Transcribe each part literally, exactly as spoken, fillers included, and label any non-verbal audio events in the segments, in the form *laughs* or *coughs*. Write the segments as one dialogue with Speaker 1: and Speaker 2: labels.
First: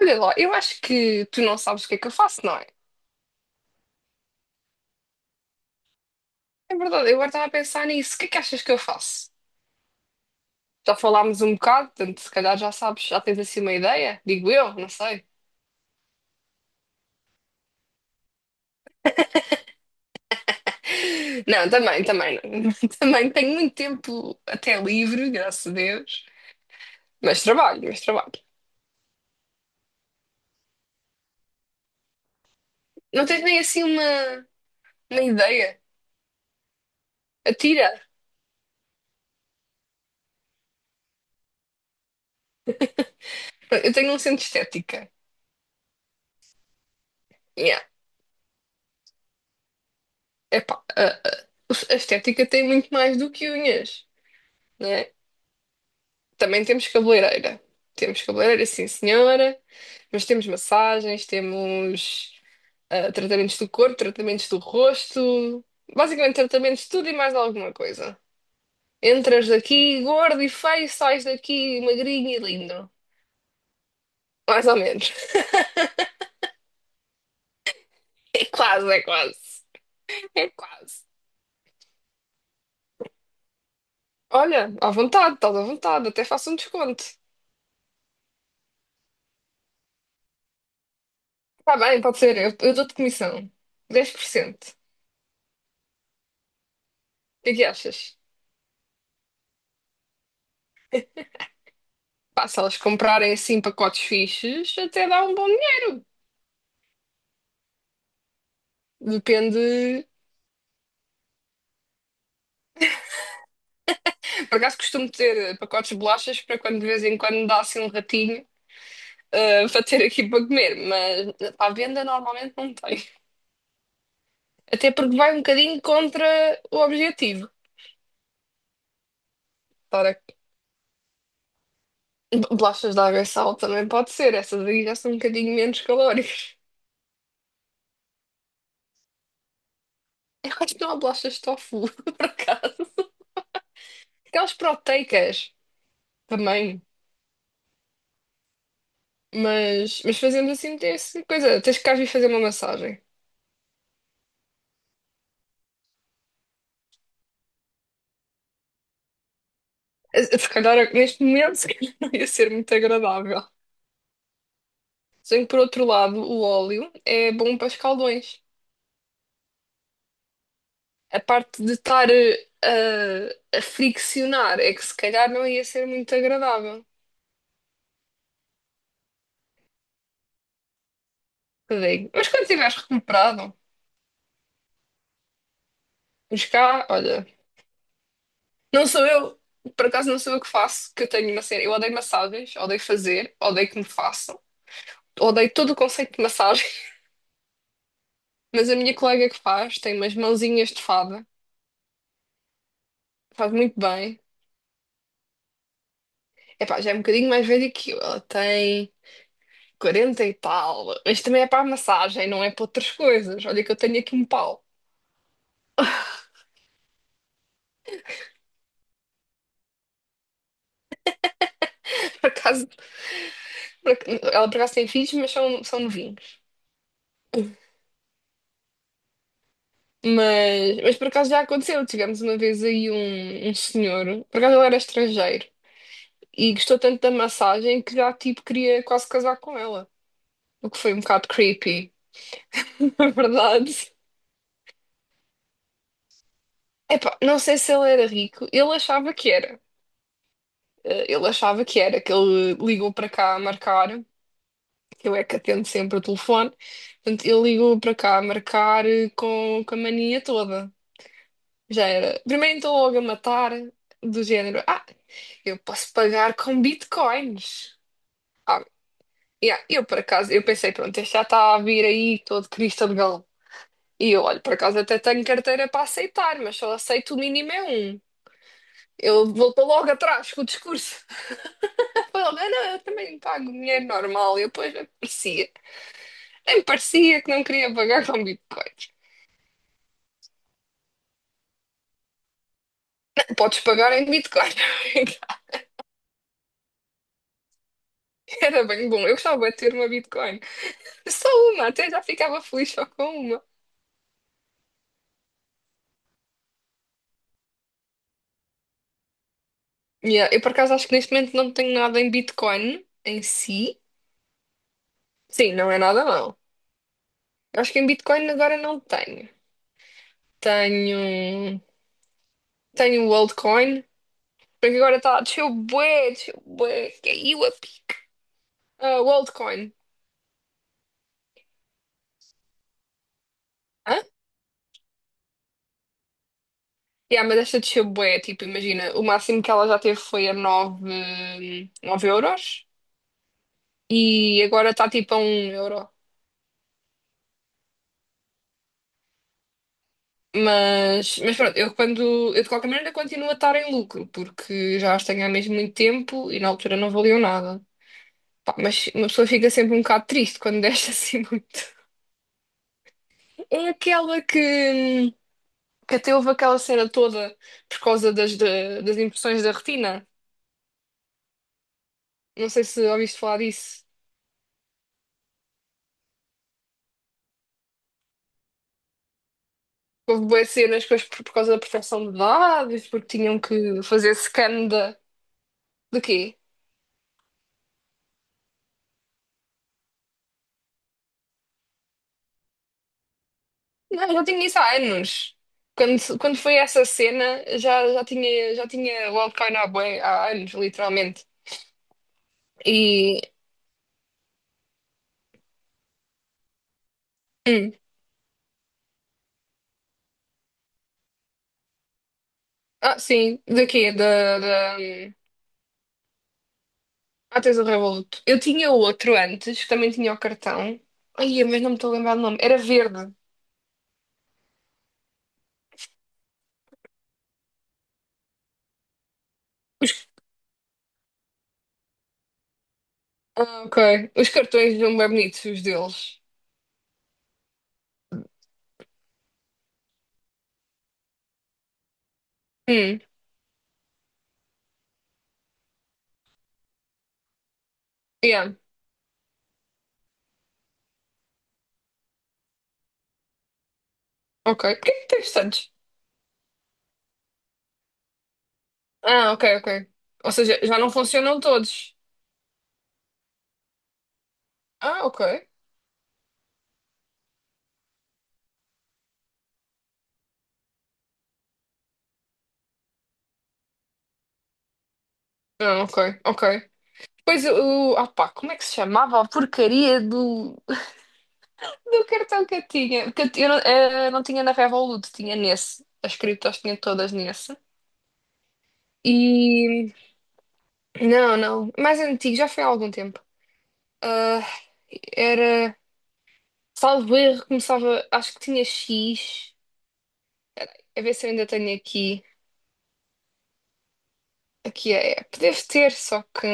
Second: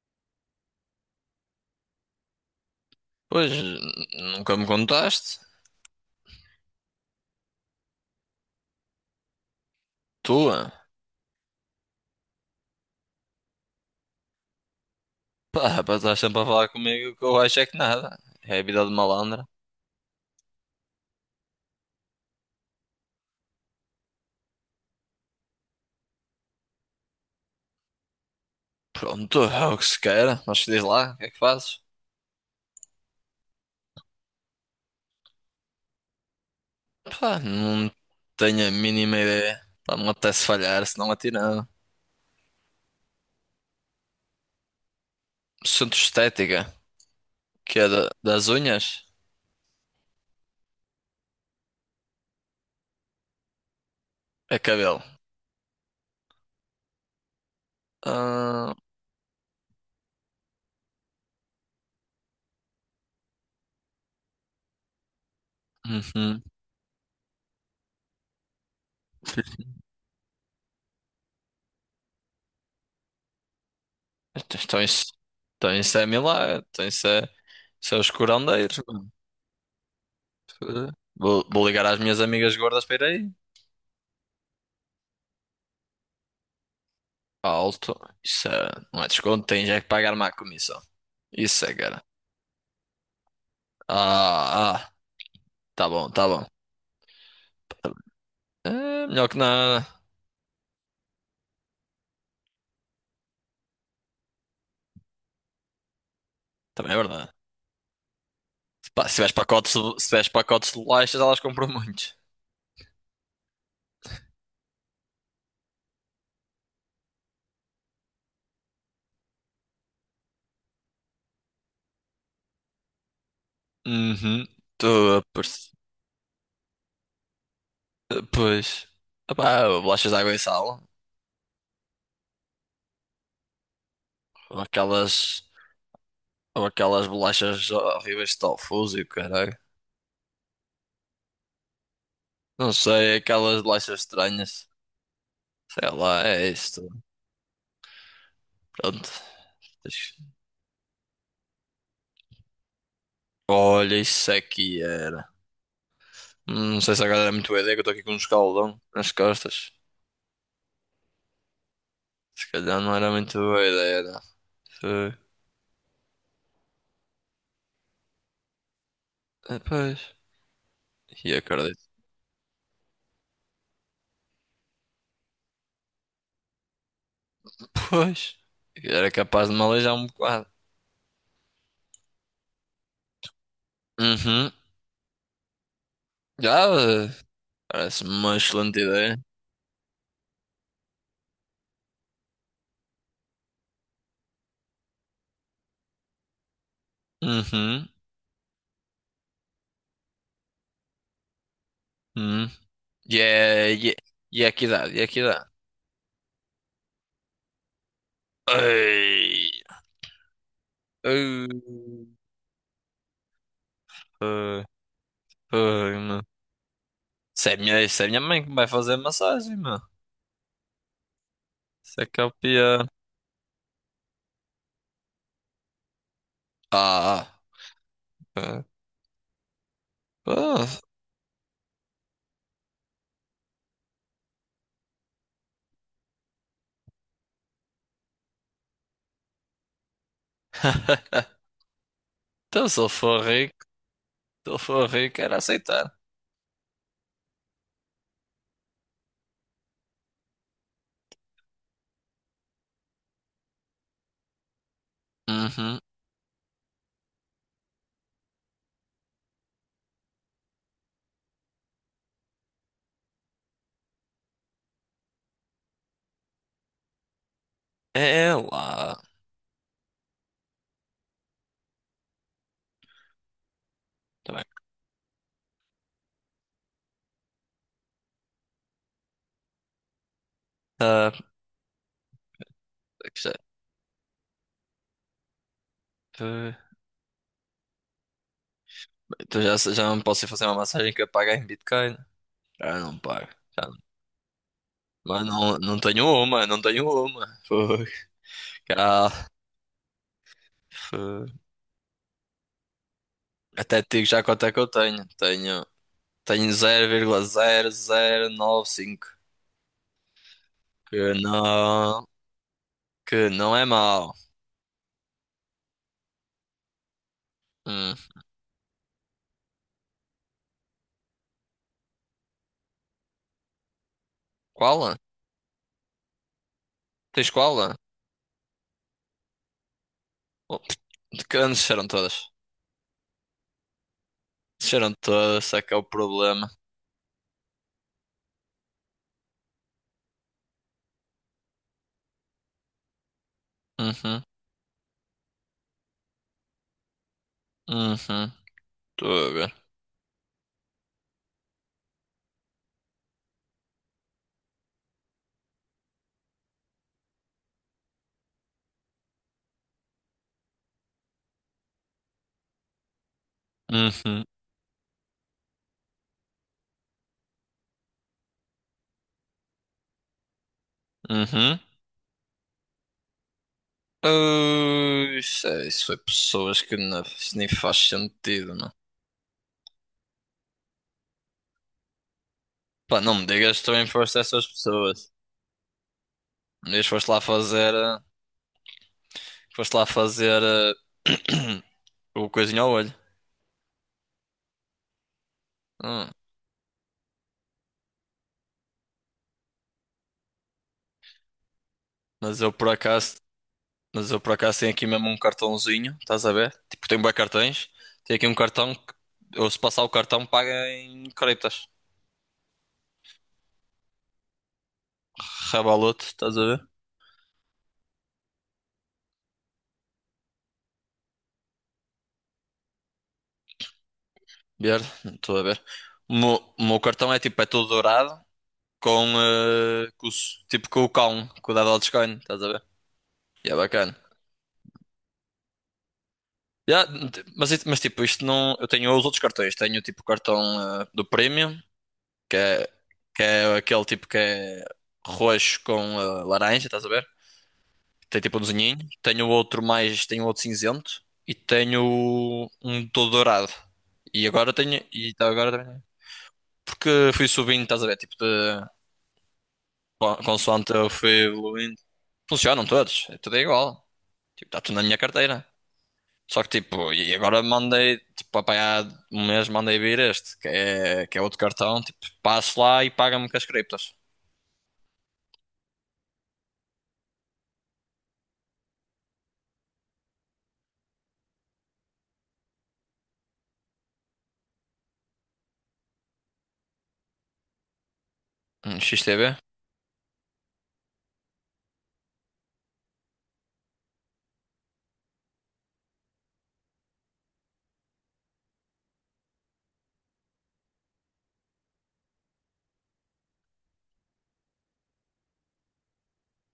Speaker 1: Olha lá, eu acho que tu não sabes o que é que eu faço, não é?
Speaker 2: Pois, nunca me contaste.
Speaker 1: É verdade, eu agora estava a pensar nisso. O que é que achas que eu faço?
Speaker 2: Tua.
Speaker 1: Já falámos um bocado, portanto, se calhar já sabes, já tens assim uma ideia? Digo eu, não sei.
Speaker 2: Pá, pá, estás sempre a falar comigo que eu acho é que nada. É a vida de malandra.
Speaker 1: *laughs* Não, também, também, não. *laughs* Também tenho muito tempo até livre, graças a Deus. Mas trabalho, mas trabalho.
Speaker 2: Pronto, é o que se queira. Mas diz lá, o que é que fazes?
Speaker 1: Não tens nem assim uma, uma ideia?
Speaker 2: Pá,
Speaker 1: Atira.
Speaker 2: não tenho a mínima ideia. Pá, não me apetece falhar, se não atirava.
Speaker 1: Eu tenho um centro de estética.
Speaker 2: Centro estética, que
Speaker 1: Yeah.
Speaker 2: é da- das unhas,
Speaker 1: Epá, a, a a estética tem muito mais do que unhas,
Speaker 2: é cabelo.
Speaker 1: né? Também temos cabeleireira. Temos cabeleireira,
Speaker 2: Ah,
Speaker 1: sim, senhora. Mas temos massagens, temos ah, tratamentos do corpo, tratamentos do rosto. Basicamente,
Speaker 2: uhum.
Speaker 1: tratamentos de tudo e mais alguma coisa. Entras daqui gordo e feio, sais daqui magrinho e lindo. Mais ou
Speaker 2: Então isso,
Speaker 1: menos.
Speaker 2: então
Speaker 1: *laughs*
Speaker 2: isso é milagre. Então isso é, isso é os
Speaker 1: É
Speaker 2: curandeiros,
Speaker 1: quase, é
Speaker 2: mano.
Speaker 1: quase. É quase.
Speaker 2: Vou, vou ligar às minhas amigas gordas para ir aí.
Speaker 1: Olha, à vontade, estás à vontade. Até faço um desconto.
Speaker 2: Alto. Isso é, não é desconto, tem já que pagar uma comissão. Isso é,
Speaker 1: Está bem,
Speaker 2: cara.
Speaker 1: pode ser. Eu, eu dou-te comissão. dez por cento. O
Speaker 2: Ah, ah, tá bom, tá bom.
Speaker 1: que é que achas?
Speaker 2: É melhor que nada.
Speaker 1: Pá, se elas comprarem assim pacotes fixes, até dá um bom dinheiro.
Speaker 2: Também é verdade. Pá, se tiveres
Speaker 1: Depende.
Speaker 2: pacotes, se tiveres pacotes de bolachas, elas compram muito.
Speaker 1: Por acaso costumo ter pacotes de bolachas para quando de vez em quando dá assim um ratinho, ah, para ter aqui para comer, mas para a venda normalmente não tem.
Speaker 2: Uhum.
Speaker 1: Até
Speaker 2: Tô
Speaker 1: porque
Speaker 2: a
Speaker 1: vai um
Speaker 2: perce-
Speaker 1: bocadinho contra o objetivo.
Speaker 2: Pois. Epá, bolachas de
Speaker 1: Ora,
Speaker 2: água e sal.
Speaker 1: bolachas de água e sal também pode ser,
Speaker 2: Ou
Speaker 1: essas aí já são
Speaker 2: aquelas.
Speaker 1: um bocadinho menos calóricas.
Speaker 2: Ou aquelas bolachas horríveis de tofu e o caralho.
Speaker 1: *laughs* Eu acho que não há bolachas de tofu, *laughs* por
Speaker 2: Não
Speaker 1: acaso.
Speaker 2: sei, aquelas bolachas
Speaker 1: Aquelas
Speaker 2: estranhas.
Speaker 1: proteicas
Speaker 2: Sei lá, é
Speaker 1: também.
Speaker 2: isto. Pronto.
Speaker 1: Mas,
Speaker 2: Deixa-
Speaker 1: mas fazemos assim, tem essa coisa. Tens que cá vir fazer uma massagem.
Speaker 2: Olha, isso aqui era. Hum, Não sei se agora era muito boa ideia, que eu estou aqui com um escaldão nas costas.
Speaker 1: Eh, Se calhar neste momento *laughs* se calhar não ia
Speaker 2: Se
Speaker 1: ser muito
Speaker 2: calhar não era muito
Speaker 1: agradável.
Speaker 2: boa ideia, não. Foi.
Speaker 1: Só que por outro lado, o óleo é bom para escaldões.
Speaker 2: Ah, pois.
Speaker 1: A
Speaker 2: E
Speaker 1: parte de
Speaker 2: acredito.
Speaker 1: estar eh, a, a friccionar é que se calhar não ia ser muito agradável.
Speaker 2: Pois. Era capaz de me aleijar um bocado.
Speaker 1: Eu digo, mas quando tiveres recuperado,
Speaker 2: Uhum.
Speaker 1: pois
Speaker 2: Já.
Speaker 1: cá,
Speaker 2: eh,
Speaker 1: olha,
Speaker 2: Parece-me uma excelente
Speaker 1: não sou
Speaker 2: ideia.
Speaker 1: eu, por acaso não sou eu que faço, que eu tenho uma cena. Eu odeio massagens, odeio fazer, odeio que me façam, odeio todo o conceito de massagem,
Speaker 2: Uhum.
Speaker 1: *laughs* mas a minha colega que faz tem umas mãozinhas de fada,
Speaker 2: Uhum. E
Speaker 1: faz
Speaker 2: é.
Speaker 1: muito
Speaker 2: E é
Speaker 1: bem.
Speaker 2: e é que idade? E é que idade?
Speaker 1: Epá, já é um bocadinho mais velha que eu. Ela tem
Speaker 2: Ei.
Speaker 1: quarenta e tal. Mas também é
Speaker 2: Ei.
Speaker 1: para a massagem, não é para outras coisas. Olha que eu tenho aqui um pau.
Speaker 2: Ei. Ei, meu. Isso é minha, isso é minha mãe que me vai fazer massagem, meu. Isso é que
Speaker 1: *laughs*
Speaker 2: é
Speaker 1: Por
Speaker 2: o
Speaker 1: acaso,
Speaker 2: pior.
Speaker 1: por ac- ela por acaso tem filhos, mas são, são novinhos.
Speaker 2: Ah. Ah.
Speaker 1: Mas,
Speaker 2: Ah.
Speaker 1: mas por acaso já aconteceu. Tivemos uma vez aí um, um senhor, por acaso ele era estrangeiro, e gostou tanto da massagem que já tipo queria quase casar com ela. O que foi um
Speaker 2: *laughs*
Speaker 1: bocado creepy,
Speaker 2: Então, se ele
Speaker 1: *laughs* na
Speaker 2: for rico,
Speaker 1: verdade.
Speaker 2: se ele for rico, era aceitar.
Speaker 1: Epá, não sei se ele era rico, ele achava que era. Eh, Ele achava que era, que ele ligou para cá a marcar. Eu é que atendo
Speaker 2: Uhum.
Speaker 1: sempre o telefone. Portanto, eu ligo para cá a marcar eh, com, com a mania toda. Já era. Primeiro então logo a matar, do género. Ah, eu posso pagar com bitcoins.
Speaker 2: É
Speaker 1: Ah,
Speaker 2: lá.
Speaker 1: yeah, eu por acaso, eu pensei, pronto, este já está a vir aí todo Cristo de Galo. E eu,
Speaker 2: Tá
Speaker 1: olho
Speaker 2: bem.
Speaker 1: por acaso até tenho carteira para aceitar, mas só aceito o mínimo é um. Ele voltou logo atrás com o discurso.
Speaker 2: Ah,
Speaker 1: *laughs* Falou, não, não, eu também
Speaker 2: isto é,
Speaker 1: pago dinheiro normal. E depois nem parecia,
Speaker 2: eh,
Speaker 1: nem parecia que não queria pagar com bitcoins.
Speaker 2: então já, já não posso ir fazer uma massagem que eu pague em Bitcoin. Ah, não pago.
Speaker 1: Podes
Speaker 2: Já não-
Speaker 1: pagar em Bitcoin.
Speaker 2: Mas não, não tenho uma, não tenho uma. Foi.
Speaker 1: *laughs* Era bem bom.
Speaker 2: Cá.
Speaker 1: Eu gostava de ter uma Bitcoin.
Speaker 2: Foi.
Speaker 1: Só uma, até já ficava feliz só com uma.
Speaker 2: Até te digo já quanto é que eu tenho. Tenho, tenho zero vírgula zero zero nove cinco.
Speaker 1: Yeah, eu por acaso acho que
Speaker 2: Que
Speaker 1: neste momento não tenho nada
Speaker 2: não,
Speaker 1: em Bitcoin em
Speaker 2: que não é
Speaker 1: si.
Speaker 2: mau.
Speaker 1: Sim, não é nada não. Eu acho que em
Speaker 2: Hum.
Speaker 1: Bitcoin agora não tenho. Tenho. Tenho o altcoin. Porque agora
Speaker 2: Qual?
Speaker 1: está a descer bué, desceu bué.
Speaker 2: Tens
Speaker 1: Caiu a
Speaker 2: qual?
Speaker 1: pique. Ah, o altcoin.
Speaker 2: Oh, que anos disseram todas?
Speaker 1: Hã?
Speaker 2: Desceram todos, esse é que é o problema.
Speaker 1: Yeah, mas esta desceu bué, tipo, imagina, o máximo que ela já teve foi a nove nove euros.
Speaker 2: Uhum,
Speaker 1: E agora está tipo a um euro.
Speaker 2: uhum, estou a ver.
Speaker 1: Mas, mas pronto, eu quando eu de qualquer maneira continuo a estar em lucro, porque já as tenho há mesmo muito tempo e na altura não valiam nada. Pá, mas uma pessoa fica sempre um bocado triste quando deixa assim *laughs* muito. É aquela
Speaker 2: Uhum,
Speaker 1: que, que até houve aquela cena toda por causa das, da- das impressões da retina.
Speaker 2: uhum.
Speaker 1: Não sei se ouviste falar disso.
Speaker 2: Ui, isso, é- isso foi pessoas que não, isso nem faz sentido, não.
Speaker 1: Houve boas cenas depois por, por causa da proteção de dados,
Speaker 2: Pá,
Speaker 1: porque
Speaker 2: não me
Speaker 1: tinham
Speaker 2: digas que
Speaker 1: que
Speaker 2: também
Speaker 1: fazer
Speaker 2: foste essas
Speaker 1: scan da,
Speaker 2: pessoas.
Speaker 1: de quê?
Speaker 2: Um dia foste lá fazer, eh, foste lá fazer eh, *coughs* *clears throat* o coisinho ao olho.
Speaker 1: Não, já tinha isso há anos.
Speaker 2: Hum,
Speaker 1: Quando, quando foi essa cena, já, já tinha, já tinha o altcoin há, bué- há anos, literalmente.
Speaker 2: Mas eu por acaso,
Speaker 1: E.
Speaker 2: mas eu por acaso tenho aqui mesmo um cartãozinho, estás a ver? Tipo, tenho bué cartões.
Speaker 1: hum,
Speaker 2: Tenho aqui um cartão que, ou se passar o cartão, paga em criptas.
Speaker 1: ah, sim, daqui, da. da hum,
Speaker 2: Revolut, estás a ver?
Speaker 1: ah, tens o Revolut. Eu tinha outro antes, que também tinha o cartão. Ai, mas não me estou a lembrar do nome. Era verde.
Speaker 2: Ver, estou a ver. O meu, o meu cartão é tipo, é todo dourado com, eh, com os- tipo com o cão, com o da Dogecoin, estás a ver? E é
Speaker 1: Ah,
Speaker 2: bacana.
Speaker 1: ok. Os cartões não bem bonitos, os deles.
Speaker 2: Ya, t- mas, it- mas tipo, isto não. Eu tenho os outros cartões. Tenho tipo o cartão eh, do Premium, que é,
Speaker 1: Hum,
Speaker 2: que é aquele tipo que é roxo com eh, laranja, estás a ver? Tem tipo um
Speaker 1: yeah,
Speaker 2: desenhinho. Tenho outro mais, tenho outro cinzento e tenho um todo dourado. E agora
Speaker 1: ok. Por
Speaker 2: tenho.
Speaker 1: que é que
Speaker 2: E tá
Speaker 1: tens
Speaker 2: agora
Speaker 1: tantos?
Speaker 2: também. Porque fui subindo, estás a ver? Tipo de.
Speaker 1: Ah, ok, ok.
Speaker 2: con-
Speaker 1: Ou seja,
Speaker 2: consoante
Speaker 1: já
Speaker 2: eu
Speaker 1: não
Speaker 2: fui
Speaker 1: funcionam
Speaker 2: evoluindo.
Speaker 1: todos.
Speaker 2: Funcionam todos, é tudo igual. Tipo, está tudo na minha
Speaker 1: Ah, ok.
Speaker 2: carteira. Só que tipo, e agora mandei, tipo, apanhar um mês mandei vir este, que é, que é outro cartão, tipo, passo lá e paga-me com as criptos.
Speaker 1: Ah, ok, ok. Pois o. Ah pá, como é que se chamava a porcaria do, do cartão que eu tinha? Que eu, ti- eu não, eh, não tinha na Revolut, tinha nesse. As criptos tinha todas nesse.
Speaker 2: Hum, X T B?
Speaker 1: E. Não, não. Mais antigo, já foi há algum tempo. Ah, era. Salvo erro, começava. Acho que tinha X. A ver se eu ainda tenho aqui. Aqui a app. Deve ter, só que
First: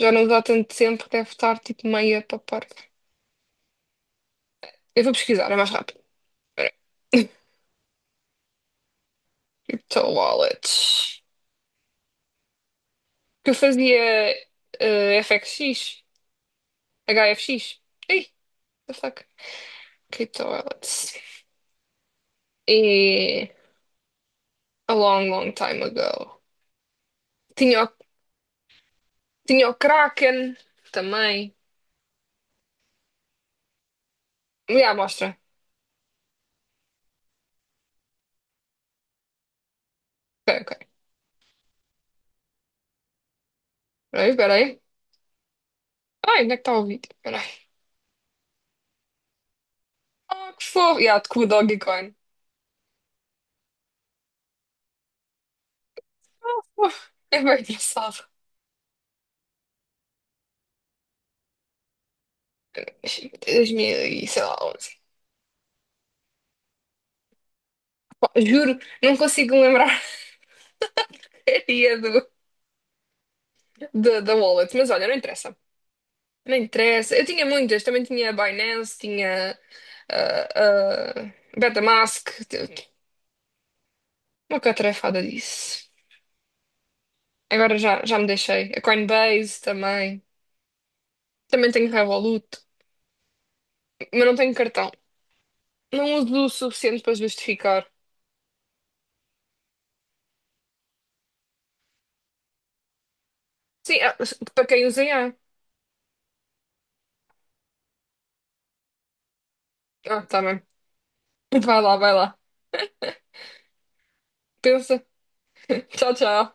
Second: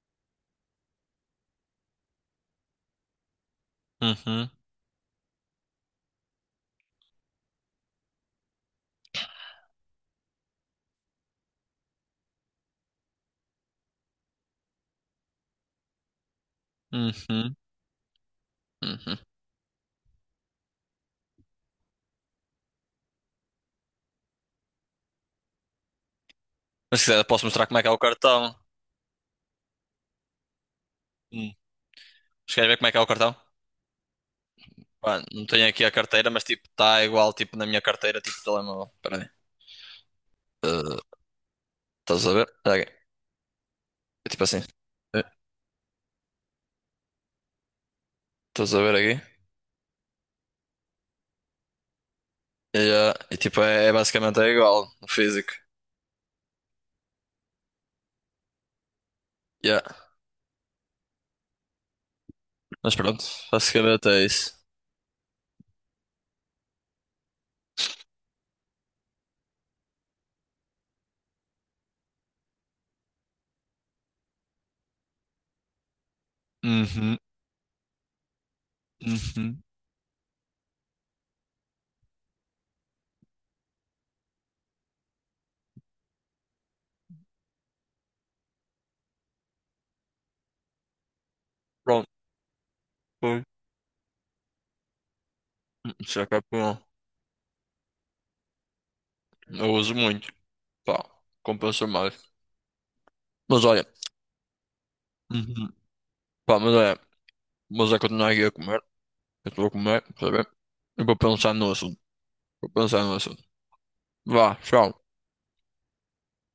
Speaker 1: já não dá tanto tempo, deve estar tipo meia para parte.
Speaker 2: Uhum,
Speaker 1: Eu vou pesquisar, é mais rápido. Espera. Crypto Wallets. Que eu fazia eh, F X X,
Speaker 2: uhum,
Speaker 1: H F X. Ei, the
Speaker 2: uhum.
Speaker 1: fuck? Que toilets. E a long, long time ago.
Speaker 2: Mas se quiser posso mostrar como é
Speaker 1: Tinha,
Speaker 2: que
Speaker 1: o-
Speaker 2: é o cartão.
Speaker 1: tinha o Kraken
Speaker 2: Hum.
Speaker 1: também.
Speaker 2: Mas queres ver como é que é o cartão?
Speaker 1: Já,
Speaker 2: Pá,
Speaker 1: mostra.
Speaker 2: não tenho aqui a carteira, mas tipo, está igual tipo na minha carteira, tipo telemóvel. Espera aí.
Speaker 1: Ok, ok.
Speaker 2: Eh, Estás a ver? Espera aí. É
Speaker 1: Peraí,
Speaker 2: tipo assim.
Speaker 1: peraí.
Speaker 2: Eh,
Speaker 1: Ai, onde é que está o vídeo? Peraí.
Speaker 2: Estás a ver aqui?
Speaker 1: Ah, que fofo. Já, com o Dogecoin.
Speaker 2: Yeah. E tipo, é, é basicamente é igual no físico.
Speaker 1: Uf, é bem engraçado.
Speaker 2: Yeah. Mas pronto,
Speaker 1: dois mil
Speaker 2: basicamente é
Speaker 1: e sei
Speaker 2: isso.
Speaker 1: lá, onze. Pá, juro, não consigo lembrar *laughs* a dia do, do- da wallet, mas olha, não interessa. Não interessa.
Speaker 2: Uhum,
Speaker 1: Eu tinha muitas, também tinha a Binance, tinha
Speaker 2: uhum.
Speaker 1: a Betamask, t- t- uma catrefada disso. Agora já, já me deixei. A Coinbase também. Também tenho
Speaker 2: Pronto,
Speaker 1: Revolut,
Speaker 2: foi.
Speaker 1: mas não tenho cartão. Não
Speaker 2: Isso é
Speaker 1: uso o
Speaker 2: campeão.
Speaker 1: suficiente para justificar.
Speaker 2: Eu uso muito. Pá, compensa mais. Mas olha,
Speaker 1: Sim, ah, para quem usa, há.
Speaker 2: uhum. Pá, mas olha mas é continuar aqui a comer. Eu estou a comer,
Speaker 1: Ah,
Speaker 2: está
Speaker 1: tá
Speaker 2: bem?
Speaker 1: bem.
Speaker 2: Eu vou pensar no
Speaker 1: Vai lá,
Speaker 2: assunto.
Speaker 1: vai lá.
Speaker 2: Vou pensar no assunto. Vá,
Speaker 1: Pensa.
Speaker 2: tchau.
Speaker 1: Tchau, tchau.